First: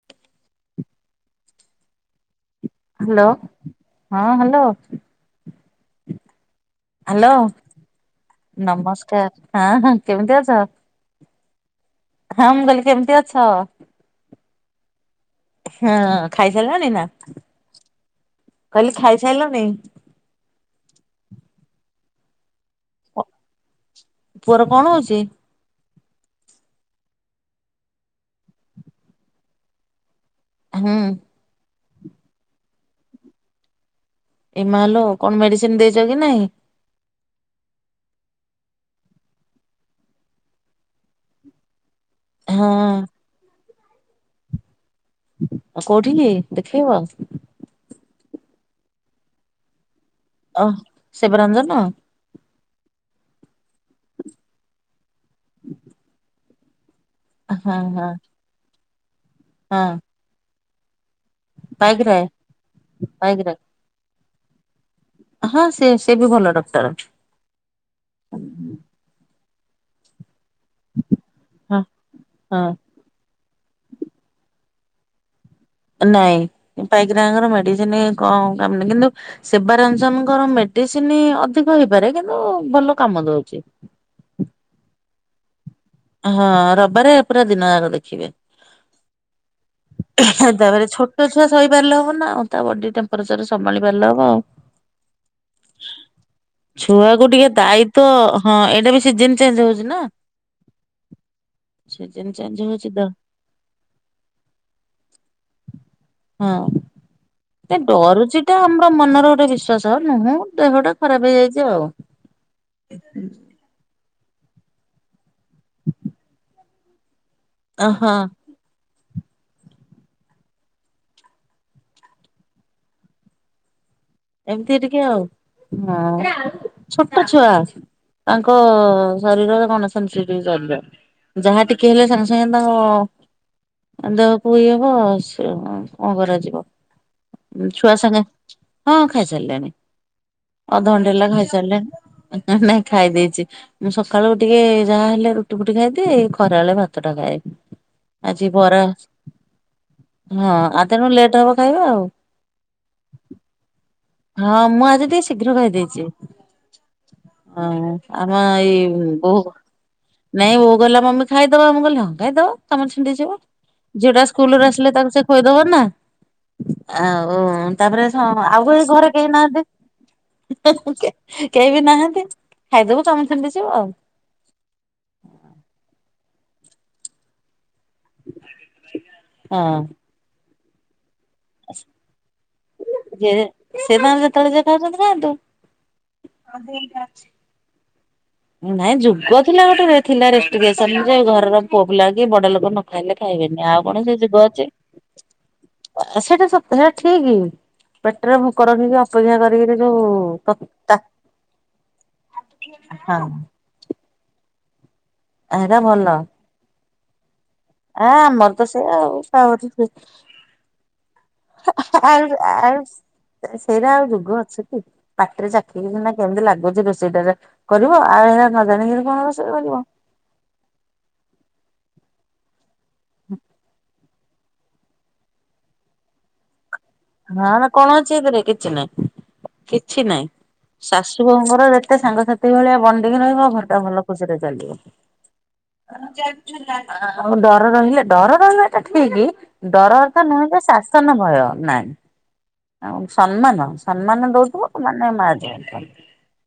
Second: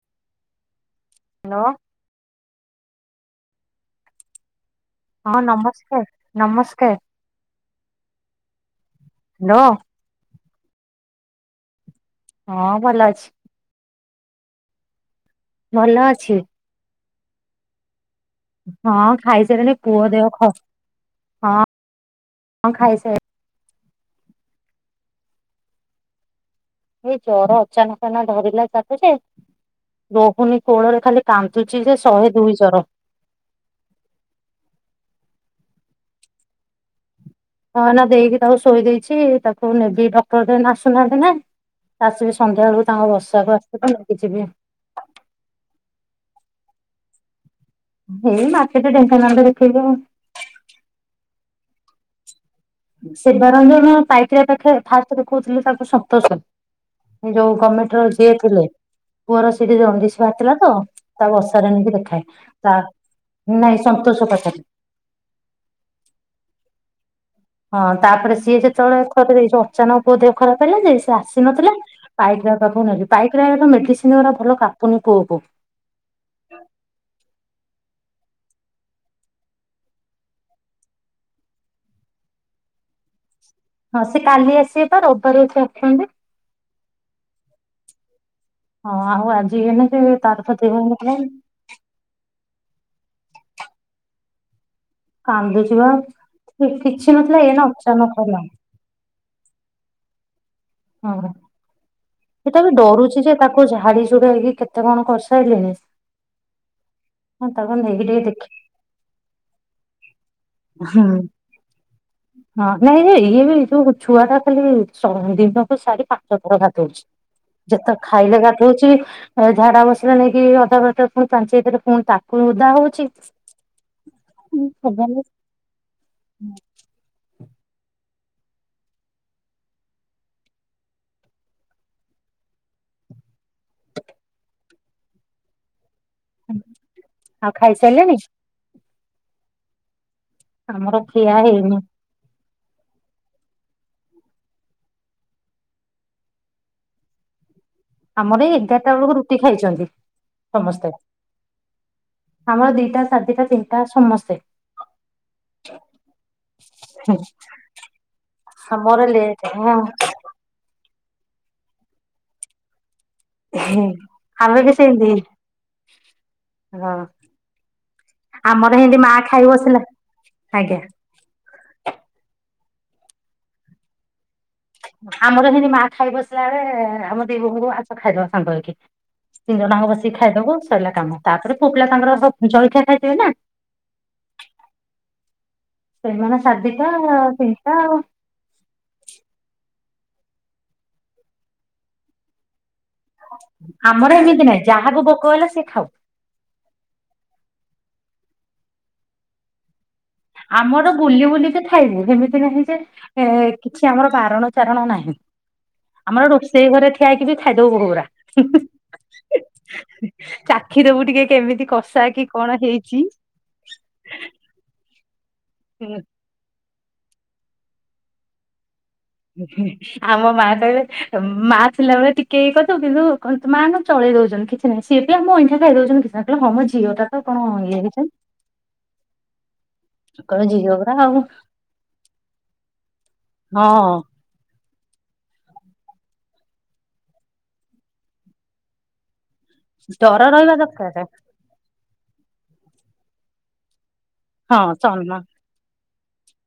[inaudible] ଲୋ। Hello, ହଁ hello. ହଁ, ନମସ୍କାର, ନମସ୍କାର। ହାଲୋ! ନମସ୍କାର ହ୍ୟାଲୋ ହଁ, ହଁ କେମିତି ଅଛ? ହଁ, ମୁଁ କହିଲି ଭଲ କେମିତି ଅଛି। ଅଛ? ଭଲ ହୁଁ ଅଛି ଖାଇ ହେଲଣି ନା। କହିଲି ହଁ ଖାଇସାରିଲଣି? ଖାଇସାରିଲି। ପୁଅ ଦେହ ଖ ହଁ, ଖାଇସାରି ପୁଅର କଣଁ ହଉଚି? ଏଇ ଜର ଅଚାନକ ନା ଧରିଲା ତାକୁ ଯେ, ରହୁନି ହୁଁ କୋଳରେ ଖାଲି କାନ୍ଦ ଦୁଚି ଯେ, ଶହେ ଦୁଇ ଜର। ଏମାଲୋ କଣ ମେଡିସିନ ଦେଇଚ କି ନାଇଁ। ହଁ ନା ଦେଇକି ତାକୁ ଶୋଇ ଦେଇଛି ତାକୁ ନେବି ଡକ୍ଟର ତ ଆସୁନାହାନ୍ତି ନା। ଆସିବି ସନ୍ଧ୍ୟା ବେଳକୁ ହଁ। ତାଙ୍କ ବସାକୁ ଆସିବ ନେଇକିଯିବି। ଆଉ କୋଉଠିିକି ଦେଖେଇବ। ଏଇ ମାର୍କେଟ ଢେଙ୍କାନାଳରେ ଦେଖେଇବା। ଅଁ ଶିବରଞ୍ଜନ। ଶିବରଞ୍ଜନ ପାଇକିରାୟ ପାଖେରେ ଫାଷ୍ଟ ଦେଖୋଉଥୁଲୁ ତାକୁ ସନ୍ତୋଷ ଯୋଉ ହଁ ହଁ ଗମେଣ୍ଟର ଯିଏ ଥିଲେ ପୁଅର ସେଟି ହଁ। ଦନଡିଶ ବାହାର ଥିଲା ତ ତା ବସାରେନେଇକି ପାଇକରାୟ ଦେଖାଏ ତା ପାଇକରାୟ ନାଇଁ ସନ୍ତୋଷ ପାଖରେ। ହଁ ସେ ସେ ବି ଭଲ ଡକ୍ଟର। ହଁ ତାପରେ ସିଏ ଯେତେବେଳେଥରେ ଯୋ ଅଚାନକ ପୁଅ ଦିହ ଖରାପ ହେଲା ଯେ ସି ଆସି ନଥିଲେ ହଁ ପାଇକରୟ ହଁ ପାଖକୁ ନେକି ପଇକରାୟ ପାଖକୁ ମେଡିସିନ୍ ଗୁଡ଼ା ଭଲ କଟୁନି ପୁିୁଅକୁ। ନାଇଁ ପାଇକିରାୟଙ୍କର ମେଡିସିନ କଁ କାମ କିନ୍ତୁ ଶିବାରଞ୍ଜନଙ୍କର ମେଡିସିନ ଅଧିକ ହେଇପାରେ କିନ୍ତୁ ଭଲ କାମ ଦଉଚି। ହଁ ସେ କାଲି ଆସିବେ ପା ରବିବାର ଆସୁଛନ୍ତି ହଁ ରବିବାରେ ପୁରା ଦିନ ୟାଙ୍କ ଦେଖିବେ। ହଁ ଆଉ ଆଜି ତାପରେ ଇୟେ [unintelligible] ଛୋଟ ଛୁଆ ସଇପାରିଲେ ହବ ନା ଆଉ ତା ବଡି ଟେମ୍ପଚର ସମାଳି ପାରଲେ ହବ ଆଉ। କାନ୍ଦୁଛି ବା କିଛି ଛୁଆକୁ ନଥିଲା ଟିକେ ଏଇନା ଦାୟିତ୍ବ ଅଚାନକ ହେଲା ହଁ ଏଇଟା ବି ସିଜିନ ଚେଞ୍ଜ ହଉଚି ନା। ଅଁହଁ। ସିଜନ ଚେଞ୍ଜ ଏଟା ବି ହଉଛି ତ ଡରୁଚି ଯେ ତାକୁ ଝାଡି ଚୁଡି ହେଇକି କେତେ କଣ କରସାରଲେଣି। ହଁ। ଏ ଡରୁଚିଟା ଆମର ମନର ଗୋଟେ ବିଶ୍ଵାସ ନୁହୁଁ ଦେହଟା ଦେଖି ଖରାପ ହେଇଯାଇଚି ଆଉ। ହଁ ନାଇଁ ଯେ ଇଏ ବି ଯୋଉ ଛୁଆ ଟା ଖାଲି ସବୁ ଦିନକୁ ସାଢେପାଞ୍ଚ ଥର ଗାଧୋଉଚି। ଯେତେ ଓହୋ ଖାଇଲେ ଗାଧୋଉଚି। ଝାଡା ବସିଲା ନେଇକି ଅଧା ଘଣ୍ଟା ପୁଣି ପାଞ୍ଚେଇ ଦେଲେ ପୁଣି ତାକୁ ଓଦା ହଉଚି। ଏମିତି ଟିକେ ଆଉ ହଁ ଛୋଟ ଛୁଆ। ତାଙ୍କ ଶରୀରରେ କଣ ନେସେନସି ଚଲିବ। ଯାହା ଟିକେ ହେଲେ ସାଙ୍ଗେ ସାଙ୍ଗେ ତାଙ୍କ ଦେହକୁ ଇ ହବ ସେ କଣ କରଯିବା ଆଉ ଛୁଆ ଖାଇସାରିଲେଣି ସାଙ୍ଗେ ହଁ ଆମର ଖାଇସାରିଲେଣିଅଧଘଣ୍ଟା ହେଲା ଖିଆ ହେଇନି ଖାଇସାରିଲେଣ ନାଇଁ ଖାଇ ଦେଇଚି। ମୁଁ ସକାଳୁ ଟିକେ ଯାହା ହେଲେ ରୁଟି ଫୁଟି ଖାଇଦି ଖରା ବେଲେ ଭାତ ଟା ଖାଏ। ଆମର ଆଜି ଏଇ ବରା ଏଗାରଟା ବେଳକୁ ରୁଟି ଖାଇଛନ୍ତି ହଁ ସମସ୍ତେ ଆଗେନୁ ଲେଟ ହବ ଖାଇବା ଆଉ। ଆମର ଦିଟା ସାଢ଼ଟା ତିନିଟା ସମସ୍ ହଁ ମୁଁ ଆଜି ଟିକେ ଶୀଘ୍ର ଖାଦେଇଚି। ହଁ ଆମ ଏଇ ଆମର ଲେଟ ବହୁ ହଁ ନାଇଁ ବୋହୂ କହିଲା ମମି ଖାଇଦବା ମୁ କହିଲି ହଁ ଖାଇଦବା କାମ ଛିଣ୍ଡିଯିବ। ଯୋଉଟା ଆମେ ସ୍କୁଲରେ ବି ଆସିଲେ ସେମିତି ତାକୁ ସେ କହିଦବ ନା। ହଁ ଆଉ ତାପରେ ଆଉ ଆମର କେ ସେମିତି ଘରେ ମା କେହି ଖାଇ ନାହାନ୍ତି। ବସିଲା ଆଜ୍ଞା କେହି ବି ନାହାନ୍ତି ଖାଇଦବ ଚିଣ୍ଡି ଯିବ ଆଉ ଆମର ଏମିତି ମା ଖାଇ ବସିଲା ବେଳେ ଆମ ଦି ବୋହ ଖାଇଦବା ସାଙ୍ଗ ହେଇକି ତିନି ହଁ। ଜଣାଙ୍କୁ ବସିକି ଖାଇଦବୁ ସରିଲା କାମ। ତାପରେ ପୁଅ ପିଲା ତାଙ୍କର ଜଳଖିଆ ଖାଇଥିବେ ନା। ଯେ ସେ ତାଙ୍କର ଯେତେବେଳେ ଯିଏ ଖାଉଛନ୍ତି ଖାଆନ୍ତୁ। ସେମାନେ ସାଧିକା ନାଇଁ ଯୁଗ ଥିଲା ଗୋଟେ ଥିଲା ରେଷ୍ଟିକ ରେଶନ ଘର ପୁଅ ପିଲା କି ବଡ ଲୋକ ନ ଖାଇଲେ ଖାଇବେନି ଆଉ କଣ ଆମର ଏମିତି ନାହିଁ ଯାହାକୁ ଭୋକ ହେଲା ସେ ଖାଉ। ଆ ସେଇଟା ସପ୍ତ ଠିକ ପେଟରେ ଭୋକ ରଖିକି ଅପେକ୍ଷା କରିକିରି ଯୋଉ ହଁ ଆମର ବୁଲି ବୁଲି ତ ଥାଇବି ସେମିତି ନାହିଁ ଯେ ଏ ହଁ। କିଛି ଆମର ବାରଣ ଚାରଣ ନାହିଁ ଏଇଟା ଭଲ ଆମର ରୋଷେଇ ଘରେ ଠିଆ ହେଇକିରି ଖାଇଦବୁ ବୋହୂ ଗୁରା ଆ ଆମର ତ ସେଇଆ ଆଉ ଚାଖିଦବୁ ଟିକେ କେମିତି କଷ୍ ଆଉ ଆଉ ସେଇଟା ଆଉ ଯୁଗ ଅଛି କି ପାଖରେ ଚାକିର କେମିତି ଲାଗୁଛି ରୋଷେଇଟରେ କରିବ ଆଉ ଏ ନ ଜାଣିକି। ଆମ ମା କହିଲେ ମା ଥିଲାବେଳେ ଟିକେ ଇ କଥାୁ କିନ୍ତୁ କହନ୍ତୁ ମା କୁ ଚଳେଇ ଦଉଛନ୍ତି କିଛି ନାହିଁ ସିଏ ବି ଆମ ଅଇଁଠା ଖାଇ ଦଉଛନ୍ତି କିଛି ନା କହିଲେ ହମଝଅ ଟା। ନା ନା କଣ ଅଛି ଏଥିରେ କିଛି ନାହିଁ କିଛି ନାଇଁ। ତାଙ୍କର ଝିଅ ପରା ଆଉ ଶାଶୁ ବୋହୂଙ୍କର ଯେତେ ସାଙ୍ଗସାଥିୀ ଭଳିଆ ବଣ୍ଡିିକି ରହିବ ଘରଟା ହଁ ଭଲ ଖୁସିରେ ଚାଲିବ। ଡର ରହିଲେ ଡର ରହିଲା ତ ଠିକ। ଦର ଡର ଅର୍ଥ ନୁହଁ ରହିବା ତ ଦରକାର ଶାସନ ଭୟ ନାହିଁ। ଆଉ ସମ୍ମାନ ସମ୍ମାନ ହଁ ଦଉଥିବ ମାନେ ସମାନ। ମା ଯ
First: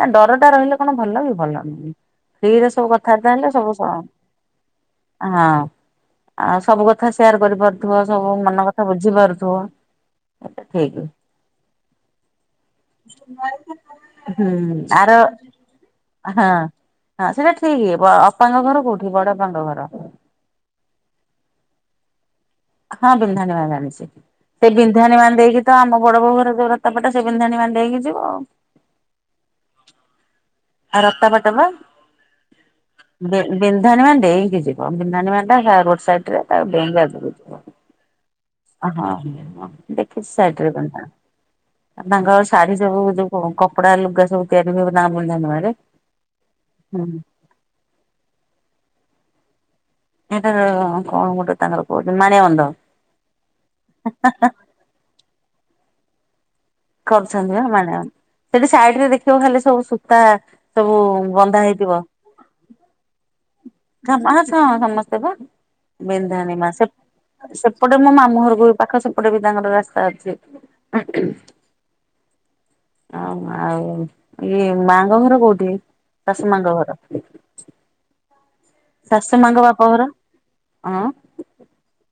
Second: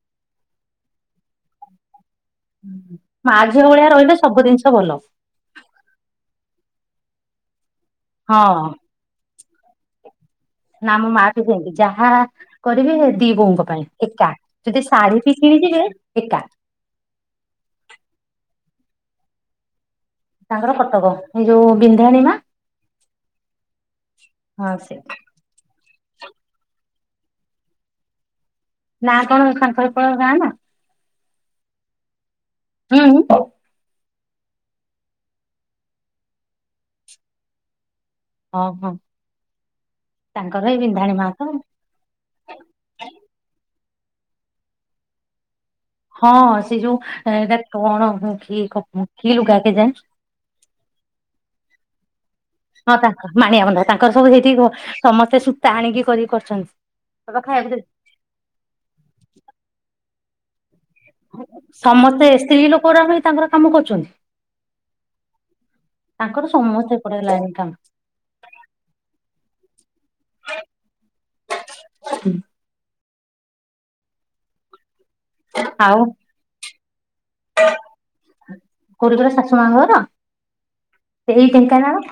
ନା ଡର ଟା ରହିଲେ କଣ ଭଲ କି ଭଲ ନୁହେଁ। ଫ୍ରୀ ସବୁ କଥାବାର୍ତା ମା ହେଲେ ଝିଅ ସବୁ ଭଳିଆ ସମା ରହିଲେ ସବୁ ଜିନିଷ ଭଲ ହଁ ଆଉ ସବୁ କଥା ସେୟାର କରିପାରୁଥିବ ସବୁ ମନ କଥା ବୁଝି ପାରୁଥିବ। ଏଟା ଠିକ। ନାମ ମାଟି ସେତି ଯାହା କରିବେ ଦି ବୋଉଙ୍କ ପାଇଁ ଏକା ହୁଁ ଯଦି ଆର ଶାଢୀ ପି କିଣିଯିବେ ହଁ। ଏକା। ହଁ ସେଇଟା ଠିକ ବାପାଙ୍କ ଘର କୋଉଠି ବଡପାଙ୍କ ଘର। ତାଙ୍କର କଟକ ଏଇ ଯୋଉ ବିନ୍ଧାଣିୀ ମା। ହଁ ବିନ୍ଧାାଣିମା ଜାଣଛିି ସେ ବିନ୍ଧାଣିମା ଦେଇକି ତ ଆମ ବଡ ବୋଉ ଘର ଯୋଉ ରତାପଟା ସେ ବିନ୍ଧାଣିମା ଡେଇକି ଯିବ ନାଁ କଣ ସାଙ୍କରପଳ ଗାଁ ନା। ଆଉ ରକ୍ତପଟା ବା ହୁଁ ହୁଁ ଦେ ବିନ୍ଧାଣିମା ଡେଇଁକି ଯିବ ବିନ୍ଧାଣିମା ଟା ରୋଡ ସାଇଡ ରେ ତାକୁ ଡେଇଁକି ଆଗକୁ ଯିବ। ହଁ ଦେଖିଛି ତାଙ୍କର ଶାଇଟରେ ଏଇ କ ବିନ୍ଧାଣୀ ମା ତ ଆ ତାଙ୍କ ଶାଢୀ ସବୁ ଯୋଉ କପଡା ଲୁଗା ସବୁ ତିଆରି ହବ ତାଙ୍କ ବୁଧା ନୁଆଁରେ। ହଁ ସେ ଯୋଉ ଏଇଟା କଣ କି କ କି ଲୁଗା କେଜାଣି। ଏଟ କଣ ଗୋଟେ ତାଙ୍କର କହୁ ମା ହଁ ତାଙ୍କ ମାଣିଆ ବନ୍ଧା ତାଙ୍କର ସବୁ ସେଇଠି ସମସ୍ତେ ସୂତା ଆଣିକି କରିକି କରଛନ୍ତି। କରୁଛନ୍ତି ବା ମାନେ ସେଠି ସାଇଡ ରେ ଦେଖିବ ଖାଲି ସବୁ ସୂତା ସବୁ। ବନ୍ଧା ହେଇଥିବ। ସମସ୍ତେ ସ୍ତ୍ରୀ ଲୋକ ଗଡା ଭି ତାଙ୍କର କାମ କରୁଛନ୍ତି। ମା ହ ସମସ୍ତେ ପା ତାଙ୍କର ବିନ୍ଧଣୀମା ସ ସମସ୍ତେ ଏପଟେ ଲାଇନ କାମ ସେପଟେ ମୋ ମାମୁଁ ଘରକୁ ବି ପାଖ ସେପଟେ ବି ତାଙ୍କର ରାସ୍ତା ଅଛି। ହୁଁ ହ ଆଉ ଇଏ ମାଙ୍କ ଘର କୋଉଠି ଆଉ ଚାଷ ମାଙ୍କ ଘର। କୋଉଠି କହିଲ ମାଙ୍କ ଶାଶୁ ବାପ ମାଙ୍କର ଘର ହଁ ସେ ଏଇ ଢେଙ୍କାନାଳ।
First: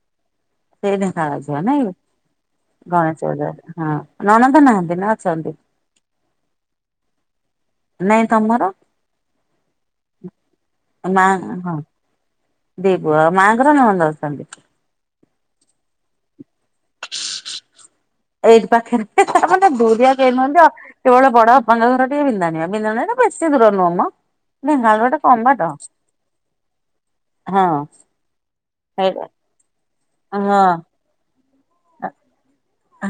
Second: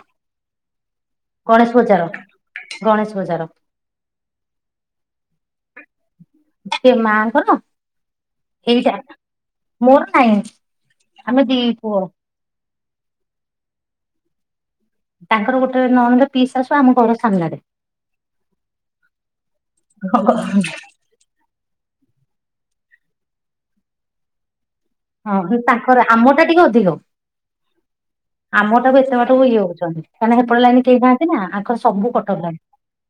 ସେଇ ଦେ ଖାିବ ଗଣେଶ ନା ଏଇ ବଜାର ଗଣେଶ ଚୌଜାର ହଁ ନନନ୍ଦ ନାହାନ୍ତି ନା ଅଛନ୍ତି। ସେ ମାଆଙ୍କର। ନାଇଁ ତମର ଏଇଟା ମୋର ନାଇଁ ମା ଆମେ ଦି ହଁ ପୁଅ। ଦି ପୁଅ ମାଙ୍କର ନନନ୍ଦ ଅଛନ୍ତି। ତାଙ୍କର ଗୋଟେ ନନନ୍ଦ ପିଇସି ଶାଶୁ ଆମ ଘର ସାମ୍ନାରେ। ଏଇଠି ପାଖରେ ତାମାନେ ଦୁରିଆ ଦେଇ ନାହାନ୍ତି ଆଉ କେବଳ ବଡବାପାଙ୍କ ଘର ଟିକେ ବିଧା ନିଆ ବିନ୍ଧାନ ନା ବେଶି ଦୂର ନୁହମ ବିନ ହଁ ତାଙ୍କର ଆମ ଟା ଟିକେ ଅଧିକ ହଁ ଆମଟାକୁ ଏତେ ସେଇଟା ବାଟକୁ ଇଏ ହଉଛନ୍ତି। କଣ ନା ହେପଟ ଲାଇନ ହଁ କେହି ଥାନ୍ତି ନା ଆଙ୍କର ସବୁ କଟକ ଲାଇନ।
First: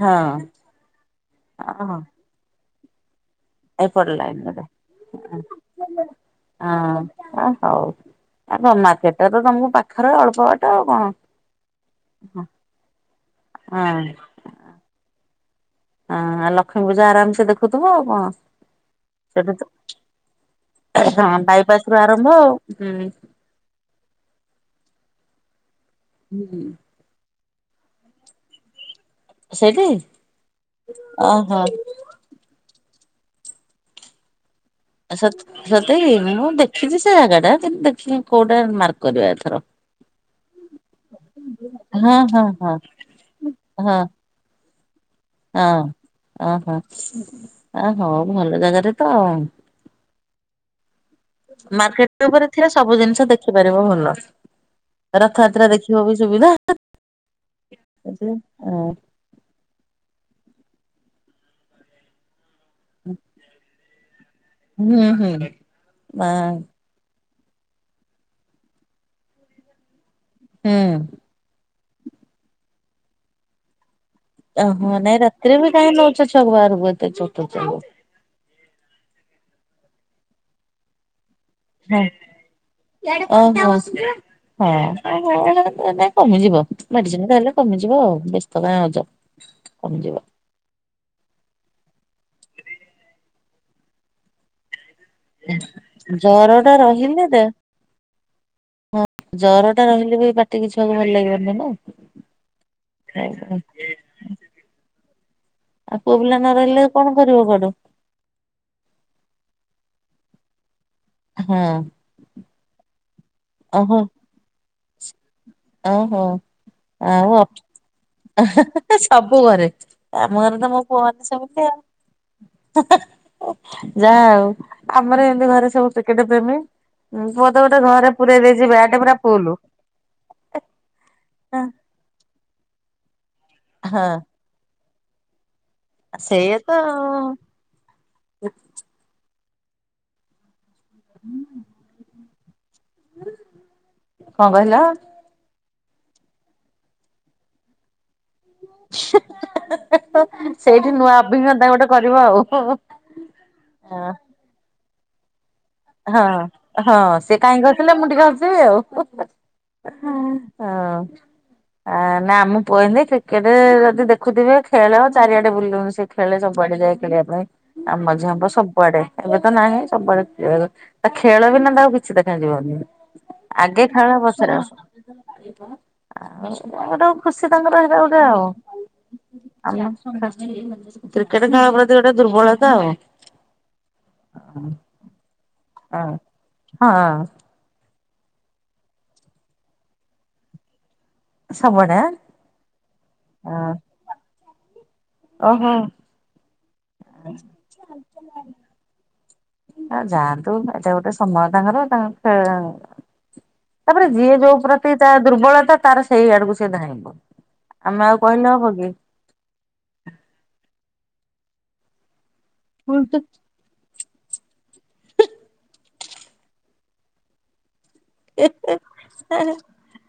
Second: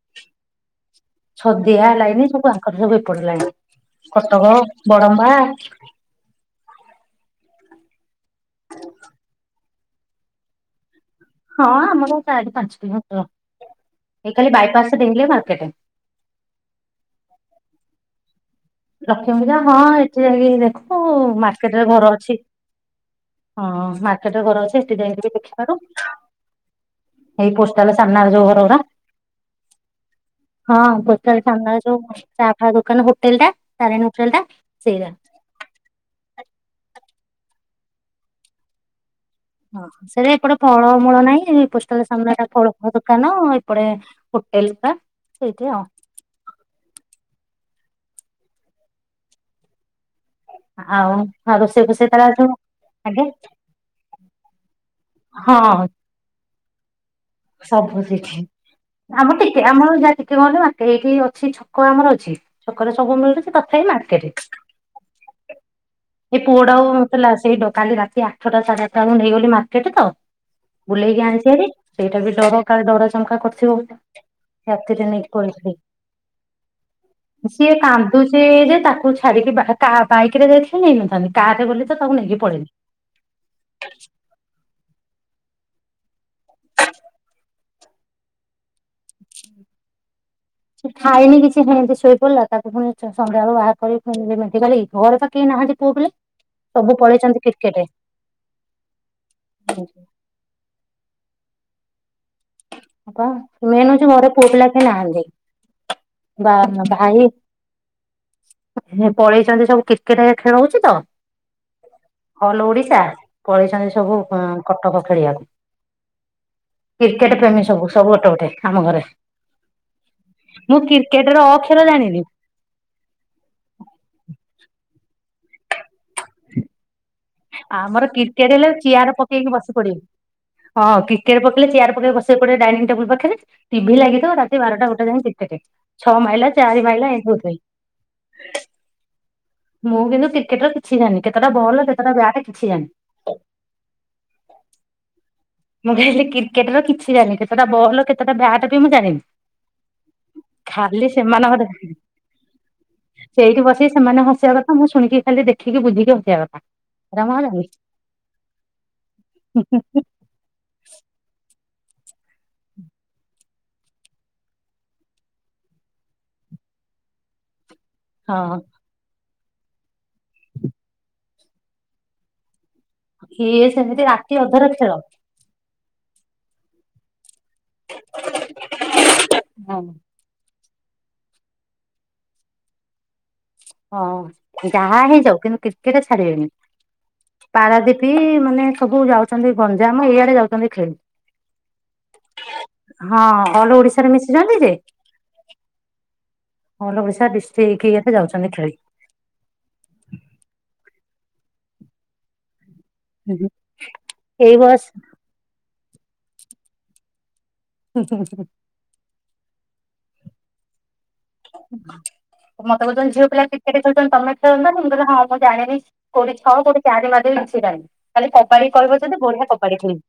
ହଁ ଛଦିଆ ହଁ ଲାଇନି ସବୁ ଆଙ୍କର ସବୁ ଏପଟ ଲାଇନ ଏପଟ ଲାଇନ୍ କଟକ ରେ ବଡମ୍ବା। ହଁ ହଉ ଆ ତମାକଟର ତ ତମକୁ ପାଖରେ ଅଳ୍ପ ବାଟ ଆଉ କଣ। ହଁ ଆମର ଚାର ପାଞ୍ଚ ହଁ କିଲୋମିଟର ଖାଲି ବାଇପାସ ଡେଇଲେ ମାର୍କେଟ। ହଁ ଆଉ ଲକ୍ଷ୍ମୀ ପୂଜା ଆରାମସେ ଦେଖୁଥିବ ଆଉ କଣ। ଲକ୍ଷ୍ମୀ ସେଠୁ ପୂଜା ତ ହଁ ଏଠି ଯାଇକି ଦେଖୁ ହଁ ମାର୍କେଟ ବାଇପାସ ରେ ରୁ ଘର ଆରମ୍ଭ ଅଛି। ଆଉ ହୁଁ ହଁ ମାର୍କେଟରେ ଘର ଅଛି ଏଠି ଯାଇକି ବି ଦେଖିପାରୁ। [unintelligible] ଏଇ ପୋଷ୍ଟାଲା ସାମ୍ନା ରେ ଯୋଉ ଘର ଗୁରା। ସେଇଠି ହଁ ପୋଷ୍ଟାଲ ଓହୋ ସାମ୍ନା ରେ ଯୋଉ ଚା ଫା ଦୋକାନ ହୋଟେଲଟା ତାରିଣୀ ହୋଟେଲଟା ସେ। ସତେକି ମୁଁ ଦେଖିଛି ସେ ଜାଗା ଟା କିନ୍ତୁ ଦେଖି କୋଉଟା ମାର୍କ କରିବା ଏଥର। ହଁ ସେଟ ଏପଟେ ଫଳମୂଳ ନାହିଁ ପୋଷ୍ଟାଲ ହଁ ସାମ୍ନା ହଁ ଟା ଫଳ ହଁ ଫଳ ଦୋକାନ ଏପଟେ ହଁ ହୋଟେଲ ଟା। ସେଇଠି ହଁ ଆଉ ଓହୋ ଆ ହୋ ଭଲ ଜାଗାରେ ତ। ଆଉ ଆଉ ରୋଷେଇ ଫୋଷେଇ ତାର ମାର୍କେଟ ଉପରେ ଯୋଉ ଥିଲା ସବୁ ଆଜ୍ଞା ଜିନିଷ ଦେଖି ପାରିବ ଭଲ। ହଁ ରଥଯାତ୍ରା ଦେଖିବ ବି ସୁବିଧା। ସବୁ ହୁଁ କିଛି। ଆମ ଟିକେ ଆମର ଯାହା ଟିକେ କଣ କହିଲୁ ବାଙ୍କେ ହେଇକି ଅଛି ଛକ ଆମର ଅଛି। ଛକରେ ସବୁ ମିଳୁଛି ତଥାପି ମାର୍କେଟରେ ହୁଁ ବା ଏ ପୁଅଟା ଆଉ ଥିଲା ସେଇଟ କାଲି ରାତି ଆଠଟା ସାଢେ ଆଠଟା ବେଳ କୁ ନେଇଗଲି ମାର୍କେଟ ତ ହୁଁ। ବୁଲେଇକି ଆଣିଚି ହାରୀ ସେଇଟା ବି ଡର କାଳେ ଡର ଚମଙ୍କା କରିଥିବ ବୋଲି। ଅହୋ ନାଇଁ ରାତିରେ ବି କାହିଁ ନଉଛ ଛୁଆ ବାହାରକୁ ଏତେ ଛୋଟ ଛୁଆ କୁ? ଛି ଯେ ତାକୁ ଛାଡିକି କାହା ବାଇକିରେ ଯାଇଥିଲେ ନେଇନଥାନ୍ତି। କାର ରେ ଗଲି ତ ହଁ ତାକୁ ନେଇକି ପଳେଇଲି। ଓ ହୋ। ହଁ ଏ କମିଯିବ ମେଡିସିନ ଖାଇଲେ କମିଯିବ ଆଉ ବ୍ୟସ୍ତ କାଈ ହେଉଛ। କମିଯିବ। ଖାଇନି କିଛି ସେମିତି ଶୋଇ ପଡ଼ିଲା ତାକୁ ପୁଣି ସନ୍ଧ୍ୟାବେଳୁ ବାହାର କରି ଫୁଣି ଯିବି ମେଡିକାଲ ଘର କେହି ନାହାନ୍ତି ପୁଅ ପିଲା ଜର ଟା ସବୁ ରହିଲେ ଦେ ପଳେଇଛନ୍ତି କ୍ରିକେଟ। ଜର ଟା ରହିଲେ ବି ପାଟି କିି କିଛି ଭଲ ଲାଗିବନି ନା। ଖାଇବା। ମେନ ହେଉଚି ଘରେ ପୁଅପିଲା କେହି ନାହାନ୍ତି। ଆଉ ପୁଅ ପିଲା ନ ବା ରହିଲେ କଣ ଭାଇ କରିବ ଘରେ। ପଳେଇଛନ୍ତି ସବୁ କ୍ରିକେଟ ଖେଳ ହଉଛି ତ। ହଁ ଅଲ ଓଡିଶା ପଳେଇଛନ୍ତି ସବୁ କଟକ ଖେଳିବାକୁ। ଓ ହୋ କ୍ରିକେଟ ଆଉ ପ୍ରେମୀ ସବୁ ସବୁ ଗୋଟେ ଗୋଟେ ଆମ ଘରେ [unintelligible] ସବୁ ଘରେ ଆମ ଘରେ ତ ମୁଁ ମୋ ପୁଅ କ୍ରିକେଟ ମାନେ ର ସେମିତି। ଅକ୍ଷର ଜାଣିନି। ଯା ହୋଉ ଆମର ଏମିତି ଘରେ ସବୁ କ୍ରିକେଟ ପ୍ରେମୀ। ପୁଅ ତ ଗୋଟେ ଆମର ଘରେ ପୁରେଇ କ୍ରିକେଟ ଦେଇଛି ହେଲେ ବ୍ୟଟ ଚେୟାର ପୁରା ପକେଇକି ଫୁଲ। ବସି ପଡିବୁ। ହଁ କ୍ରିକେଟ୍ ପକେଇଲେ ଚେୟାର ପକେଇ ବସିବ ଏପଟେ ଡାଇିଂ ଟେବୁଲ ପାଖରେ ଟିଭି ହଁ ଲାଗିଥିବ ବାରଟା ଗୋଟେ ଯାଇଏ ଟିଭି ଲାଗିଥିବ ଛଅ ମାଇଲା ସେଇଆ ତ ଚାରି ମାଇଲା ଏମିତି ଆଉ ହେଉଥିବେ। ମୁଁ କିନ୍ତୁ କ୍ରିକେଟ ର କିଛି ଜାଣିନି କେତେଟା ବଲ କେତଟା ବ୍ୟାଟ୍ କିଛି ଜାଣିନି। କଣ କହିଲ? ମୁଁ କହିଲି କ୍ରିକେଟ ର କିଛି ଜାଣିନି କେତଟା ବଲ୍ କେତଟା ବ୍ୟାଟ୍ ବି ମୁଁ ଜାଣିନି ସେଇଠି ଖାଲି ନୂଆ ସେମାନ କତ୍ ଅଭିଜ୍ଞତା ଗୋଟେ କରିବ ସେଇଠି ବସି ଆଉ। ସେମାନେ ହସିବା କଥ୍ ହଁ ମୁଁ ଶୁଣିକି ଖାଲି ଦେ ହଁ ହଁ ସେ କାହିଁକି ହସିଲେ ମୁଁ ଟିକେ ହସିଦେବୀ ଆଉ ହୁ ହୁ। ହଁ ଆ ନା ମୁଁ ପୋଏନେ କ୍ରିକେଟେରେ ଯଦି ଦେଖୁଥିବେ ଖେଳ ଚାରିଆଡେ ବୁଲୁନି ସେ ଖେଳେ ସବୁଆଡେ ଯାଏ ଖେଳିଆ ପାଇଁ ଆମ୍ ମଝିଆଁ ପୁଅ ହଁ ସବୁଆଡେ ଏବେ ତ ନାହିଁ ସବୁଆଡେ ଏ ଖେଳ ବିନା ତାକୁ କିଛି ଦେଖା ଯିବନି ଇଏ ଆଗେ ସେମିତି ଖେଳ ରାତି ପଛରେ ଆ ଅଧର ଖେଳ। ଆଗ୍ ଡୁପ୍। ଖୁସି ତାଙ୍କର ହେରା ଗୋଟେ ଆଉ ହଁ ଆମସ ବେଶ୍ କ୍ରିକେଟେ ଖେଳ ପ୍ରତି ଗୋଟେ ଦୁର୍ବଳତା ଆଉ। ହଁ, ଯାହା ହେଇଯାଉ କିନ୍ତୁ କିର୍କେଟ ଛାଡିବେନି। ହଁ। ପାରାଦୀପୀ-ଇ ମାନେ ସବୁ ଯାଉଛନ୍ତି ଗଞ୍ଜାମ ଏଇଆଡେ ଯାଉଛନ୍ତି ଖେଳି। ସବୁଆଡେ ହଁ ଆଁ ଅଲ ଓଡିଶାରେ ମିଶିଚନ୍ତି କି? ଓହୋ। ଅଲ ଓଡ଼ିଶା ଡିଷ୍ଟିକ ଇଏରେ ଯାଉଛନ୍ତି ଖେଳି। ଆ ଯାଆନ୍ତୁ ଏଟା ଗୋଟେ ସମୟ ତାଙ୍କର ତାଙ୍କ ଖ ହୁଁ ତାପରେ ଯିଏ ଯୋଉ ଏଇ ବୟସ ପ୍ରତି ତା ଦୁର୍ବଳତା ତାର ସେଇ ଆଡୁକୁ ସିଏ ଧାଇଁବ ଆମେ ଆଉ କହିଲେ ହବ କି? ମତେ କୋଉଛନ୍ତି ଝିଅ ପିଲା ଟି କ୍ରିକେଟ୍ ଖେଳୁଚନ୍ତି ତମେ ଖେଳୁନ ମୁଁ କଲି ହଁ ମୁଁ ଜାଣିନି କୋଉଠି ଛଅ କୋଉଠି ଚାରି ମାରିଦେବି କିଛି ଜାଣିନି‌? ଖାଲି କବାଡ଼ି କହିବ ଯଦି ବଢିଆ କବାଡ଼ି ଖେଳି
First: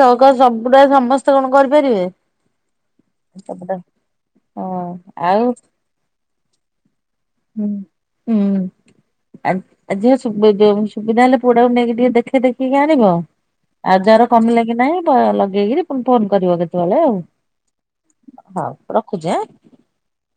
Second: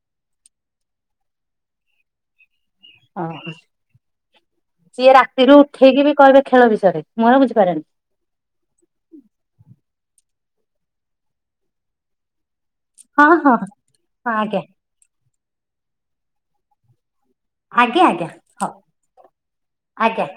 ସୋଅଗ ସବୁଡା ସମସ୍ତେ କଣ କରିପାରିବେ? ହଁ ସବୁଟା ହଁ ସିଏ ଆଉ ରାତିରୁ ଉଠେଇକି ବି କହିବେ ଖେଳ ବିଷୟରେ? ମୁଁ ଏରା ହୁଁ। ବୁଝିପାରେନି ହୁଁ ଆ ଆଜି ସୁବିଦେ ଉଁ ସୁବିଧା ହେଲେ ପୁଅଟାକୁ ନେଇକି ଟିକେ ଦେଖେଇ ଦେବି। ଦେଖେଇକି ଆଣିବ ହଁ ହଁ ଆ ଜର ହଁ ଆଜ୍ଞା। କମିଲା କି ନାହିଁ ବ ଲଗେଇକିରି ପୁଣି ଫୋନ କରିବ କେତବେଳେ ଆଉ ଆଜ୍ଞା ଆଜ୍ଞା ହଉ ରଖୁଛି ଆଁ। ଆଜ୍ଞା।